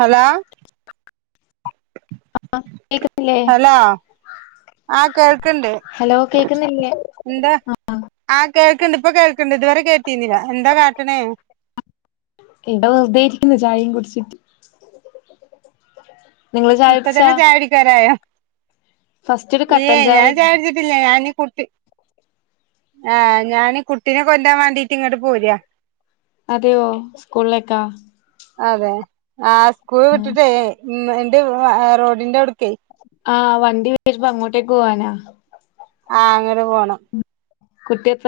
Hello കേക്കുന്നില്ലേ hello ആഹ് കേൾക്ക്ണ്ട് ഹലോ കേക്കുന്നില്ലേ എന്താ ആഹ് കേൾക്കണ്ട് ഇപ്പൊ കേൾക്കണ്ട് ഇതുവരെ കേട്ടീരുന്നില്ല എന്താ കാട്ട്ണേ ഈടെ വെറുതെയിരിക്കുന്നു ചായും കുടിച്ചിട്ട് നിങ്ങള് ചായ ഇപ്പൊ കുടിച്ചാ തന്നെ ചായുടിക്കാരായോ ഫസ്റ്റ് ഒരു ഇല്ലേ കട്ടൻ ചായ ഞാൻ ചായുടി ല്ല ഞാനീ കുട്ടി ആഹ് ഞാനീ കുട്ടിനെ കൊണ്ടോവാൻണ്ടീട്ട് ഇങ്ങോട്ട് പോരാ അതെയോ സ്കൂളിലേക്കാ അതെ ആഹ് സ്കൂൾ ആ വിട്ടിട്ടേ മെഹന്തി റോഡിന്റെവിടക്കേ ആഹ് വണ്ടി കിട്ടിപ്പം അങ്ങോട്ടേക്ക് പോവാനാ ആഹ് അങ്ങനെ പോണ് കുട്ടിയക്ക്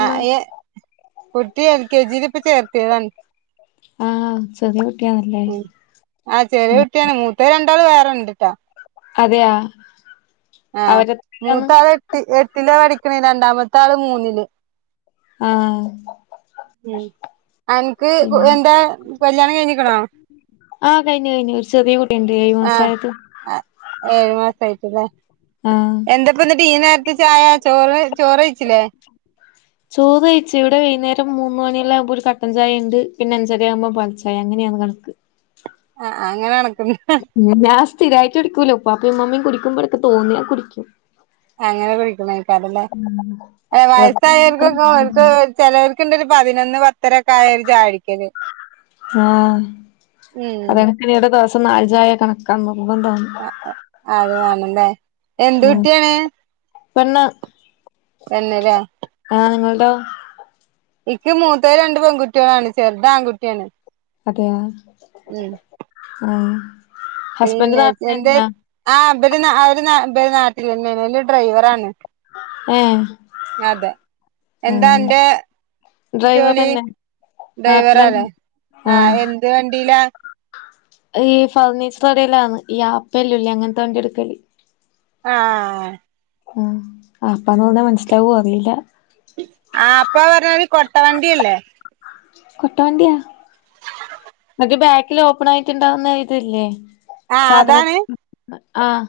ആഹ് ഏഹ് കുട്ടി എൽ കെ ജിൽ ഇപ്പ ചേർത്തീയതാണ് ആഹ് ചെറിയ കുട്ടിയാണല്ലേ ആവ് ചെറിയ ആ, കുട്ടിയാണ് മൂത്തേ രണ്ടാള് വേറെണ്ടിട്ടാ അതെയാ ആഹ് അവരെത്രയിലാന്ന് മൂത്ത ആള് എട്ട് എട്ടിലാ പഠിക്ക്ണേ രണ്ടാമത്തെ ആള് മൂന്നില് ആഹ് ഉം അനക്ക് പിന്നെ എന്താ കല്യാണം കഴിഞ്ഞിക്കണോ ആഹ് കെയിഞ്ഞു കെയിഞ്ഞു ഒരു ചെറിയ കൂടിയുണ്ട് ഏഴ് ആഹ് മാസായതു ആഹ് ഏഴ് മാസായിട്ടില്ലേ ആഹ് ഇപ്പന്നിട്ട് ഈ നേരത്തെ ചായ ചോറ് ചോറ്യിച്ചില്ലേ ചോറ് വെയിച്ചു ഇടെ വൈകുന്നേരം മൂന്ന്‌ മണിയെല്ലാം ആവുമ്പോരു കട്ടൻ ചായണ്ട് പിന്നെ അഞ്ചര ആകുമ്പോ ഒരു പാൽചായ അങ്ങനെയാണ് കണക്ക് ആഹ് അങ്ങനെയാ കണക്ക് ഞാൻ സ്ഥിരായിട്ട്കുടിക്കുല ഉപ്പാപ്പേംമ്മമേം കുടിക്കുമ്പോഴൊക്കെ തോന്നിയാ കുടിക്കും അങ്ങനെ കുടിക്കണയ്ക്കാണല്ലേ വയസ്സായവർക്കൊക്ക വെച്ചാവിടച്ച അവർക്ക് ചിലർക്ക് നിക്കിണ്ടൊരു പതിനൊന്ന് പത്തരൊക്കൊയായ ഒരു ചായുടിക്കല് മ്മ് പിന്നെ ഈടെ ദിവസം നാല്ചായ കണക്കാണ് മുന്ന്‌ തന്നുന്നു ആഹ് അത് കാണല്ലേ എന്ത് ഉം കുട്ടിയാണ് പെണ്ണ് പെണ്ണ്ലേ ആഹ് നിങ്ങളുടൊ നിക്ക് മൂത്തത് രണ്ട് പെൺകുട്ടികളാണ് ചെർത് ആൺകുട്ടിയാണ് അതെയാ ഉം ആഹ് ഹസ്ബൻഡ് പിന്നെ എന്റെ നാട്ടിലിണ്ട ആഹ് ഇവര് അവര് ഇവര് നാട്ടിലന്നെയാണ് ഒരു ഡ്രൈവറാണ് ഏഹ് അതെ എന്താ ആഹ് അന്റെ ഡ്രൈവർ ജോലി തന്നെ ഡ്രൈവറല്ലേ നാട്ടിലെന്നെ ആഹ് എന്ത് വണ്ടീലാ ഈ ഫർണിച്ചറ്കടേയിലാന്ന് ഈ ആപ്പയെല്ലുല്ലേ അങ്ങനത്തെ വണ്ടി എടുക്കല് ആഹ് ആഹ് ആപ്പാന്നു പറഞ്ഞ മനസ്സിലാവുവോന്നറിയില്ല ആപ്പ പറഞ്ഞാല് കൊട്ടവണ്ടിയല്ലേ കൊട്ടവണ്ടിയാ ഒരു ബാക്കില് ഓപ്പൺ ആയിട്ടുണ്ടാവുന്ന ഇതില്ലേ ആഹ് സാധനം അതാണ് ആഹ്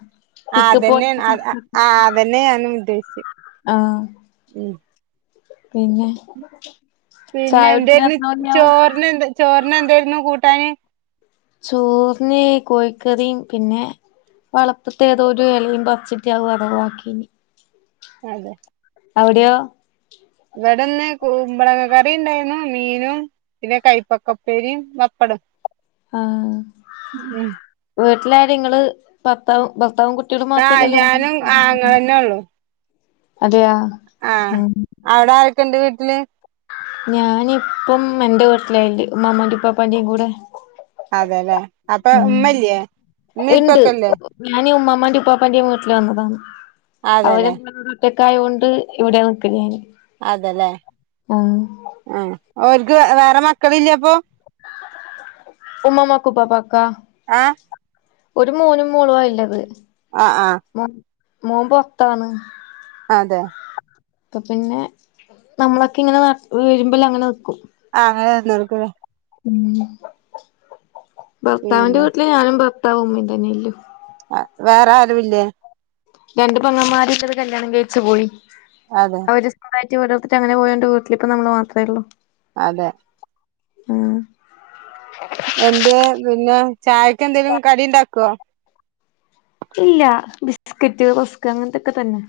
ആഹ് പിക്കപ്പ് അതന്നെണ് ആഹ് അഹ് ആഹ് അതന്നെ ഞാനും ഉദ്ദേശിചെ ആഹ് ഉം പിന്നെ പിന്നെ ചായ കുടിക്കാൻ എന്തായിര്ന് എത്ര മണിയാവും ചോറിന് എന്താ ചോറിന് എന്തായിരുന്നു കൂട്ടാന് ചോറിന് കോഴിക്കറി പിന്നെ വളപ്പത്തെ ഏതോരു എലയും പർ ച്ചിട്ട് അഹ് വറവ് ആക്കിനി അതെ അവ്ടെയോ വിടെന്ന് കൂമ്പളങ്ങ കറി ഉണ്ടായിന്നു മീനും പിന്നെ കൈപ്പക്കപ്പേരിം വപ്പടും ആഹ്. വീട്ടിലാരെങ്ങള് ഭർത്താവും ഭർത്താവും കുട് ട്ട്യളും ആഹ് മാത്രല്ലെള്ളു. ഞാനും ആഹ് ഇങ്ങളന്നെ ഉള്ളു അതെയാ ആഹ്. അവ്ടാരൊക്കെണ്ട് വീട്ടില് ഞാനിപ്പം എൻ്റെ വീട്ടിലായില്ലെ ഉമ്മ മ്മാന്റിം ഉപ്പപ്പാന്റിം കൂടെ അതെലേ അപ്പൊ ഉം ഇമ്മല്യേ ഇമ്മീം ഇണ്ട് പ്പൊക്കെല്ലേ ഞാന് ഉമ്മാമ്മാന്റയും ഉപ്പാപ്പാന്റെയും വീട്ടില് വന്നതാണ് അവര് അതെല്ലേ റ്റക്കായോണ്ട് ഇവിടെ നിക്കല് ഞാന് അതെലേ ആഹ് ആ ഓൽക്ക് വേറെ മക്കളില്ല്യെ പ്പൊ ഉമ്മമാക്കു ഉപ്പാപ്പാക്ക്‌വാ ആഹ് ഒരു മോനും മോളുവാ ഇല്ലത് ആഹ് ആഹ് മോ മോൻ പൊർത്താണ് അതെ പ്പ പിന്നെ നമ്മളൊക്കെ ഇങ്ങനെ വ വെരുമ്പല്ലങ്ങനെ നിക്കും ആ അങ്ങനെ വര്ല് നികുലെ ഉം.. ഭർത്താവിന്റെ പിന്നെ വീട്ടില് ഞാനും ഭർത്താവുംമ്മീം തന്നേല്ലു അ വേറാരു ല്ലേ രണ്ട് പൊങ്ങമ്മാര്ല്ലത് കല്യാണം കെഴിച്ച് പോയി അതെ ഓര് സ്വന്തായിട്ട് വീടെട്ത്തിട്ട് അങ്ങനെ പോയോണ്ട് വീട്ടിലിപ്പം നമ്മള് മാത്രേള്ളൂ അ അതെ ആഹ് എന്തേ പിന്നെ ചായക്ക്‌ എന്തേലും കടി ഇണ്ടാക്കോ ഇല്ല, ബിസ്കറ്റ് റസ്ക് അങ്ങൻ ത്തൊക്കെ തന്നെ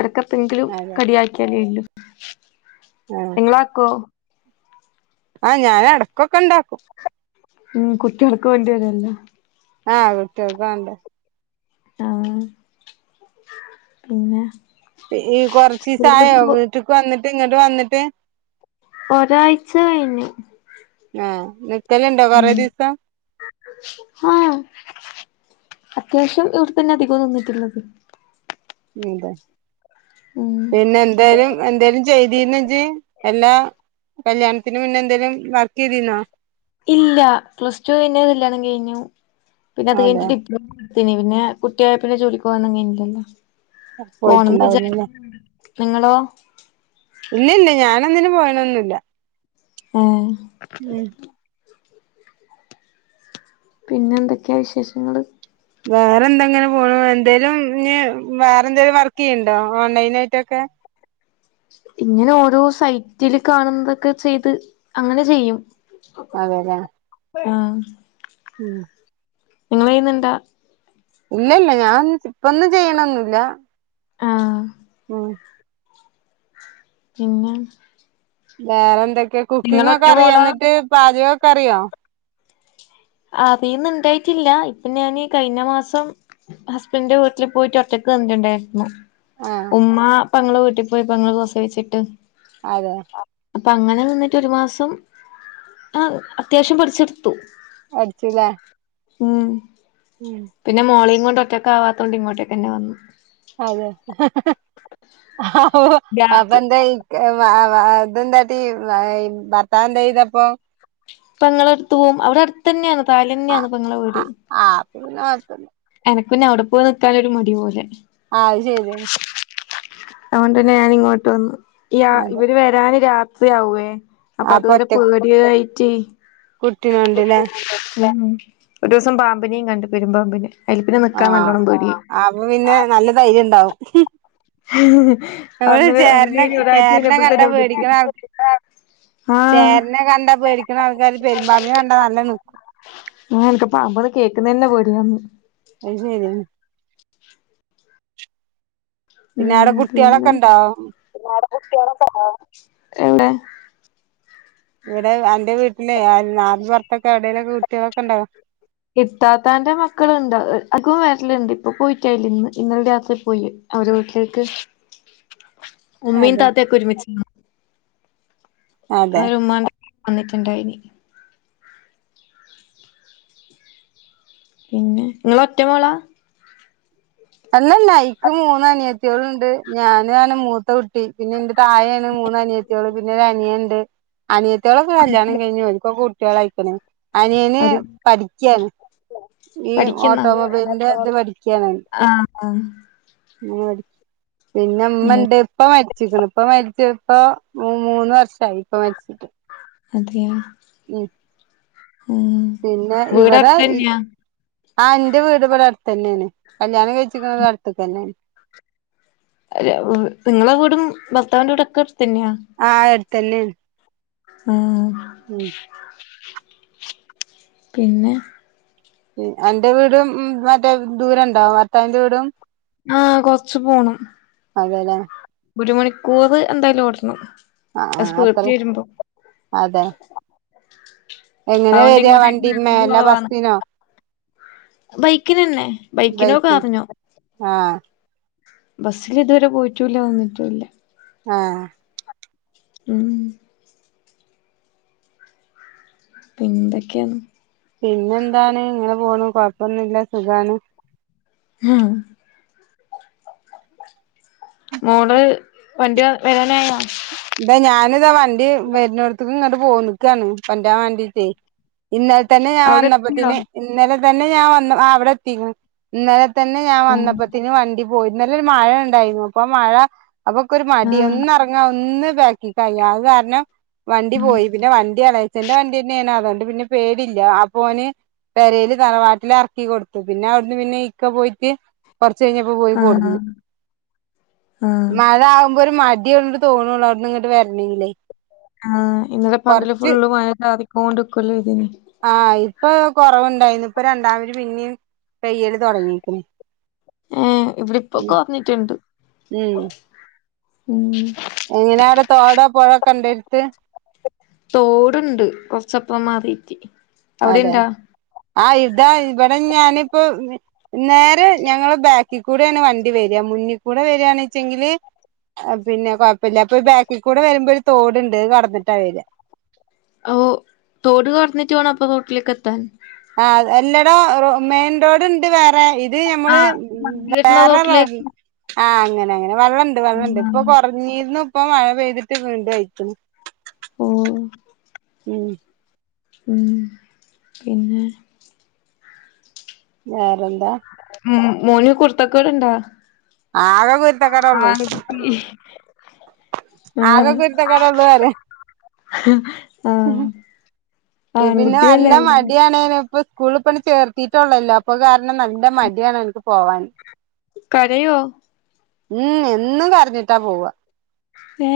എടക്കെപ്പെങ്കിലും അതെ കടിയാക്കിയാലേ ഇല്ലൂ ആഹ് ങ്ങളാക്കോ ആഹ് ഞാനെടക്കൊക്കണ്ടാക്കും ഉം കുട്ടിഅൾക്ക് വേണ്ടി വരല്ലോ ആഹ് കുട്ട്യൾക്ക്‌ വേണ്ടേ ആഹ് പിന്നെ പി ഈ കൊർച്ചീസായോ സ്കൂളിപ്പോ വീട്ട്ക്ക് വന്നിട്ട് ഇങ്ങട്ട് വന്നിട്ട് ഒരാഴ്ച കഴിഞ്ഞു ഏഹ് നിക്കല്ണ്ടോ കൊറെ ഉം ദിവസം ആഹ്, അത്യാവശ്യം ഇവ്ട് തന്നെ അധികം നിന്നിട്ടുള്ളത് ഉം അതെ ഉം പിന്നെ എന്തേലും എന്തേലും ചെയ്തിര്ന്നോ ജ്. എല്ലാ കല്യാൺത്തിന് മുന്നേ എന്തേലും വർക്കെയ്തിന്നോ ഇല്ല പ്ലസ് ടു കഴിഞ് കല്യാണം കഴിഞ്ഞു പിന്നെ അത് അതെ കഴിഞ്ഞിട്ട് ഡി തിനി, പിന്നെ കുട്ടിആയ പിന്നെ ജോലിക്കോവാനൊന്നും കൈനില്ലല്ലോ പോണംന്ന് പോയിട്ടുണ്ടാവുലല്ലേ വിചാരിക്കുന്നുണ്ട്. നിങ്ങളോ ഇല്യല്യ ഞാനൊന്നിനും പോയനൊന്നൂല്യ ഏഹ്.. ഉം പിന്നെന്തൊക്കെയാ വിശേഷങ്ങള് വേറെ എന്തെങ്ങനെ പോണ്. എന്തേലും ഞ് വേറെന്തേലും വർക്കെയ്യ്ണ്ടോ ഓൺലൈൻ ആയിട്ടൊക്കെ ഇങ്ങനോരോ സൈറ്റില് കാണുന്നതൊക്കെ ചെയ്ത് അങ്ങനെ ചെയ്യും അതെ ലേ ആഹ് ഉം നിങ്ങളചെയ്യുന്നുണ്ടാ ഇല്ലല്ല ഞാൻ ഇപ്പൊന്നും ചെയ്യണൊന്നില്ല ആഹ് ഉം പിന്നെ വേറെ എന്തൊക്കെയ കുക്കിംഗ് നിങ്ങളൊറ്റ ഒക്കെ അറിയ മോളാ? എന്നിട്ട് പാചകമൊക്കെ അറിയോ ആഹ് അതീന്ന് ഇണ്ടായിട്ടില്ല ഇപ്പൊ ഞാൻ ഈ കഴിഞ്ഞ മാസം ഹസ്ബൻന്റെ വീട്ടില് പോയിട്ട് ഒറ്റക്ക് നിന്നിട്ട്ണ്ടായിരുന്നു ആഹ് ഉമ്മ പങ്ങള വീട്ടി പോയി പെങ്ങൾ പ്രസവിച്ചിട്ട് അതെ അപ്പൊ അങ്ങനെ നിന്നിട്ട് ഒരു മാസം ആ അത്യാവശ്യം പഠിച്ചെടുത്തു അടിച്ചില്ല ഉം ഉം പിന്നെ മോളേം കൊണ്ട് ഒറ്റക്ക ആവാത്ത കൊണ്ട് ഇങ്ങോട്ടൊക്കെന്നെ വന്നു അതെ രാത്രി അതെപ്പന്ത ഇതെന്താട്ട ഭർത്താ എന്താ ചെയ്തപ്പൊ പങ്ങളെ അടുത്ത് പോകും അവിടെ അടുത്ത് തന്നെയാണ് താല് ആഹ് തന്നെയാണ് പങ്ങളെ വീട് ആഹ് ആഹ് പി പിന്നെ മാത്തന്ന് എനക്ക് പിന്നെ അവിടെ പോയി നിൽക്കാ ഒരു മടി പോലെ ആഹ് അത് ശരിയാണ് അതുകൊണ്ട് തന്നെ ഞാനിങ്ങോട്ട് വന്ന് യാ അതെ ഇവര് വരാന് രാത്രിയാവേ അപ്പൊ അതുവരെ പേടിയായിട്ട് കുട്ടിനോണ്ടില്ലേ ഒരു ദിവസം പാമ്പിനെയയും കണ്ട് പെരുമ്പാമ്പിനന് അയല്പ്പിനെ നിക്കാൻ നല്ലോണ്ണം പേടിയ അ പിന്നെ നല്ല തൈര് ഉണ്ടാവും നമ്മള് അന്ന് അതി ചേരനെ ഇനി ഒരാഴ്ച ചേരനെ കണ്ടാ ഇനപ്പഴത്തന്നെ ഉടുത്തി പേടിക്കണ ആൾ ചേരനെ കണ്ടാ പേടിക്കണ അവർക്കല് പെരുമ്പാമ്പിനെ കണ്ടാ നല്ല നൽക്കും ആ എനക്ക് പാമ്പന്ന് കേക്കുന്ന തന്നെ പേടിയന്ന് അത് ശരിയ ഉം പിന്നെ അവിടെ കുട്ടികളൊക്കെ പിന്നെ ഉണ്ടാവും [unintelligible] എവിടെ ഇവിടെ എന്റെ വീട്ടിലെ നാല് പുറത്തൊക്കെ എവിടേലൊക്കെ കുട്ടികളൊക്കെ ഉണ്ടാവോ ഇത്താത്താന്റെ മക്കളുണ്ട് അതും വേരലുണ്ട് ഇപ്പൊ പോയിട്ടായില്ല ഇന്ന് ഇന്നല രാത്രി പോയി അവര് വീട്ടിലേക്ക് ഉമ്മീൻ അതെ താത്തൊക്കെ ഒരുമിച്ച് അതെ ആ ഉമ്മാണ്ട വന്നിട്ടുണ്ടായിനി പിന്നെ നിങ്ങള ഒറ്റ മോളാ അല്ല നൈക്ക് മൂന്ന അനിയത്തിയോള ഉണ്ട് ഞാന ആന മൂത്ത വിട്ട ട്ട പിന്നെ എന്റെ താഴയാണ് മൂന്ന അനിയത്തികള് പിന്നെ രനിയ ഉണ്ട് അനിയത്തകളൊ കല്യാണം കഴിഞ്ഞു ഒരിക്ക കുട്ടികളൾ അയക്കണേ അനിയന് അത് പഠിക്കാണ് ഈ പഠിക്കുന്നാ ഓട്ടോമൊബൈലിന്റെ അന്ത് പഠിക്കാണ് ആഹ് ആഹ് മ്മടിക്കും പിന്നെ ഉമ്മണ്ട് ഉപ്പ മരിച്ചിക്കണ് ഉപ്പ മരിച്ചിപ്പോ മൂ മൂന്ന് വർഷമായി ഉപ്പ മരിച്ചിട്ട് അതയോ മ് മ് പിന്നെ ഇവിടെ ഈ ആഹ് എന്റെ വീട് ഇവിടെ അടുത്തന്നെയാണ് കല്യാണം കഴിച്ചിക്കുന്ന അടുത്ത്ക്ക് തന്നെയാണ് അല്ല വ് നിങ്ങളെ വീടും ഭർത്താവിന്റെ വീടൊക്കെ അടുത്തന്നെയാ ആഹ് എടത്തന്നെയാണ് ആഹ് പിന്നെ അന്റെ വീടും മറ്റേ ദൂരണ്ടോ ഭർത്താവിന്റെ വീടും ആ കൊറച്ചു പോണം. അതേലെ ഒരു മണിക്കൂർ എന്തായാലും ഓടണം. ആ ആ അത്ര സ്പീഡിൽ വരുമ്പോ അതെ എങ്ങനെ അതുകൊണ്ട് വരിക ഇങ്ങോട്ടേക്ക് വണ്ടിമ്മേ [unintelligible] അല്ല കൊറവാന്ന് ബസ്സിനോ ബൈക്കിനന്നെ ബൈക്കിനൊ കാറിനോ ആഹ് ബസ്സിലിതുവരെ പോയിട്ടൂല്ല വന്നിട്ടൂല്ല ആഹ് ഉം പിന്തെക്കെയാണ് പിന്നെ എന്താണ് ഇങ്ങനെ പോണുകൊഴപ്പൊന്നുല്ല സുഖാണ്. ഹാ മോള് വണ്ടി വരാനായോ? ഇതാ ഞാനിതാ വണ്ടി വരുണോടത്ത്ക്ക് ഇങ്ങട്ട് പോന്നിക്കുവാണ് കൊണ്ട വേണ്ടിട്ടേ ഇന്നലെ തന്നെ ഞാൻ അവിടെ എത്തിയോ വന്നപ്പത്തിന് ഇന്നലെ തന്നെ ഞാൻ വന്ന് ആ വിടെ എത്തിക്കണ് ഇന്നലെ തന്നെ ഞാൻ വന്നപ്പത്തിന് വണ്ടി പോയി ന്നലെ ഒരു മഴ ണ്ടായിരുന്നു അപ്പൊ മഴ അപ്പക്കൊരു മടി ആഹ് ഒന്നെറങ്ങാ ഒന്ന് ബാക്കിക്കായ അത് കാരണം വണ്ടി പോയി പിന്നെ വണ്ടി എളേച്ചന്റെ വണ്ടി തന്നെയാണ് അതുകൊണ്ട് പിന്നെ പേടില്ല അപോന് പെരേല് തറവാട്ടില് എറക്കി കൊടുത്തു പിന്നെ അവിടുന്ന് പിന്നെ ഇക്ക പോയിട്ട് കൊറച്ച് കഴിഞ്ഞപ്പോ പോയി ആഹ് കൊടുന്നു ആഹ് മഴ ആവുമ്പോ ഒരു മടിയുള്ളൊരു തോന്നണം അവിടുന്ന് ഇങ്ങട്ട് വരണെങ്കിലെ ആ ഇന്നലെ പകല് ഫുള്ള് മഴ ചാറിക്കൊണ്ടിക്കുവല്ലെതിന് ആ ഇപ്പൊ കൊറവുണ്ടായിനു ഇപ്പ രണ്ടാമത് പിന്നേം പെയ്യാൽ തൊടങ്ങിയേക്കണ്. മ് ഇവിടിപ്പൊ കൊറഞ്ഞിട്ടുണ്ട് ഉം ഉം എങ്ങനെ അവിടെ തോടോ പൊഴക്കെണ്ടടുത്ത് തോടുണ്ട് കൊറച്ചപ്പറം മാറിട്ട്. അതെ ആ ഇതാ ഇവിടെ ഞാനിപ്പോ മി നേരെ ഞങ്ങള് ബാക്കി കൂടെയാണ് വണ്ടി വര്വ മുന്നിൽ കൂടെ വര്വാണേച്ചെങ്കില് പിന്നെ കൊഴപ്പില്ല അപ്പൊ ബാക്കി കൂടെ വരുമ്പോ ഒരു തോടുണ്ട് അത് കടന്നിട്ടാ വര്വാ ഓ തോട് കടന്നിട്ട് വേണോ അപ്പൊ റോട്ടിലേക്കെത്താൻ ആ എല്ലടോ മെയിൻ റോഡ്ണ്ട് വേറെ ഇ ത് ഞമ്മള് ആഹ് വണ്ടി വരുന്ന വേറെ റോഡ് റോട്ടിലേക്ക് ആ അങ്ങനെങ്ങനെ വെള്ളണ്ട് വെള്ളണ്ട് ഇപ്പൊ കുറഞ്ഞിരുന്നു ഇപ്പ മഴ പെയ്തിട്ട് വീണ്ടും അയിക്കണ് ഓ ഉം മ് പിന്നെ വേറെന്താ ഉ മോന് കുർത്തക്കേട്ണ്ടാ ആക കുരുത്തക്കേടെള്ളു. ആകെ ആഹ് കുരുത്തക്കടള്ളൂ പറ ആഹ് പിന്നെ നല്ല ആൺകുട്ടിയല്ലേ അല്ലേ മടിയാണേന് ഇപ്പ സ്കൂള കൊണ്ട് ചേർത്തിട്ടുള്ളല്ലോ അപ്പൊ അത് കാരണം നല്ല മടിയാണ് ഓൻക്ക് പോവാന്. കരയോ? ഉം എന്നും കരഞ്ഞിട്ടാ പോവ ഏ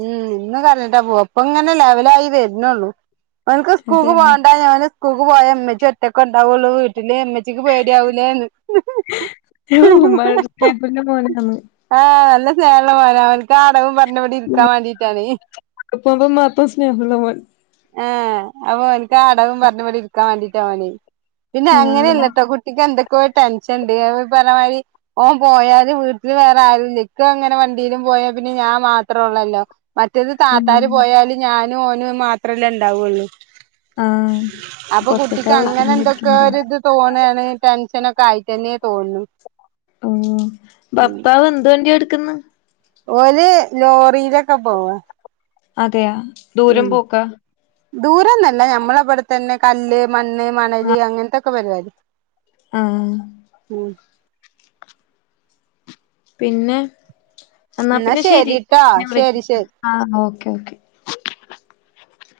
ഉം എന്ന് കരഞ്ഞിട്ടാ പോവ ഇപ്പ ഇങ്ങനെ ലെവലായി വരുന്നുള്ളൂ. എനക്ക് അതെ സ്കൂക്ക് പോണ്ട ഞാന് സ്കൂക്ക് പോയ ഉമ്മച്ചി ഒറ്റക്ക ഉണ്ടാവ്‌ള്ളൂ വീട്ടില് ഉമ്മച്ചിക്ക് പേടിയാവില്ലേ യു ഉമട് ക്യാറ്റ്റിംഗ് പോലെ അന്ന് ആ നല്ല സ്നേഹള്ള മോനാ അവന്ക്ക് ആ അടവും പറഞ്ഞിവ്‌ടെ ഇരിക്കാൻ വേണ്ടിട്ടാണ് സ്‌കൂപ്പോമ്പം മാത്രം സ്നേഹള്ള മോൻ. ആഹ് അപ്പൊ ഓൻക്ക് ആ അടവും പറഞ്ഞിവിടെ ഇരിക്കാൻ വേണ്ടീട്ടാ ഓന്. പിന്നെ ആഹ് അങ്ങനെയല്ലട്ടോ കുട്ടി ട്ടിക്ക് എന്തൊക്കൊരു ടെൻഷൻണ്ട് അ ഇ പറഞ്ഞമാരി ഓൻ പോയാല് വീട്ടില് വേറെ ആരൂല്ല ഇക്ക അങ്ങനെ വണ്ടിയിലും പോയാ പിന്നെ ഞാൻ മാത്രേ ഒള്ളല്ലോ മറ്റേത് താത്താര് ആഹ് പോയാല് ഞാനും ഓനും മാത്രല്ലേ ഒണ്ടാവൊള്ളു ആഹ് അപ്പൊ ഇപ്പൊ ഒറ്റക്കാ കുട്ടിക്ക് അങ്ങനെ എന്തൊക്കെ വീട്ടിലിരിക്കണത് ഒരു ഇത് തോന്നേണ് ടെൻഷനൊക്കെ ആയിട്ട് തന്നെ തോന്നും ആഹ് ഭർത്താവ് എന്ത് വണ്ടിയാ എട്ക്ക്ന്ന് ഓര് ലോറീലൊക്കെ പോവ. അതെയ ദൂരം പോക്ക? ദൂരൊന്നല്ല ഞമ്മള ഇവിടെത്തന്നെ കല്ല്, മണ്ണ്, മണല് അങ്ങനത്തൊക്കെ പരിപാടി. ആഹ് ഉം പിന്നെ എന്നാ പിന്നെ ശരി ശരിട്ടോ ഞാൻ വിളി ശരി ശരി ആഹ് ഓക്കേ ഓക്കെ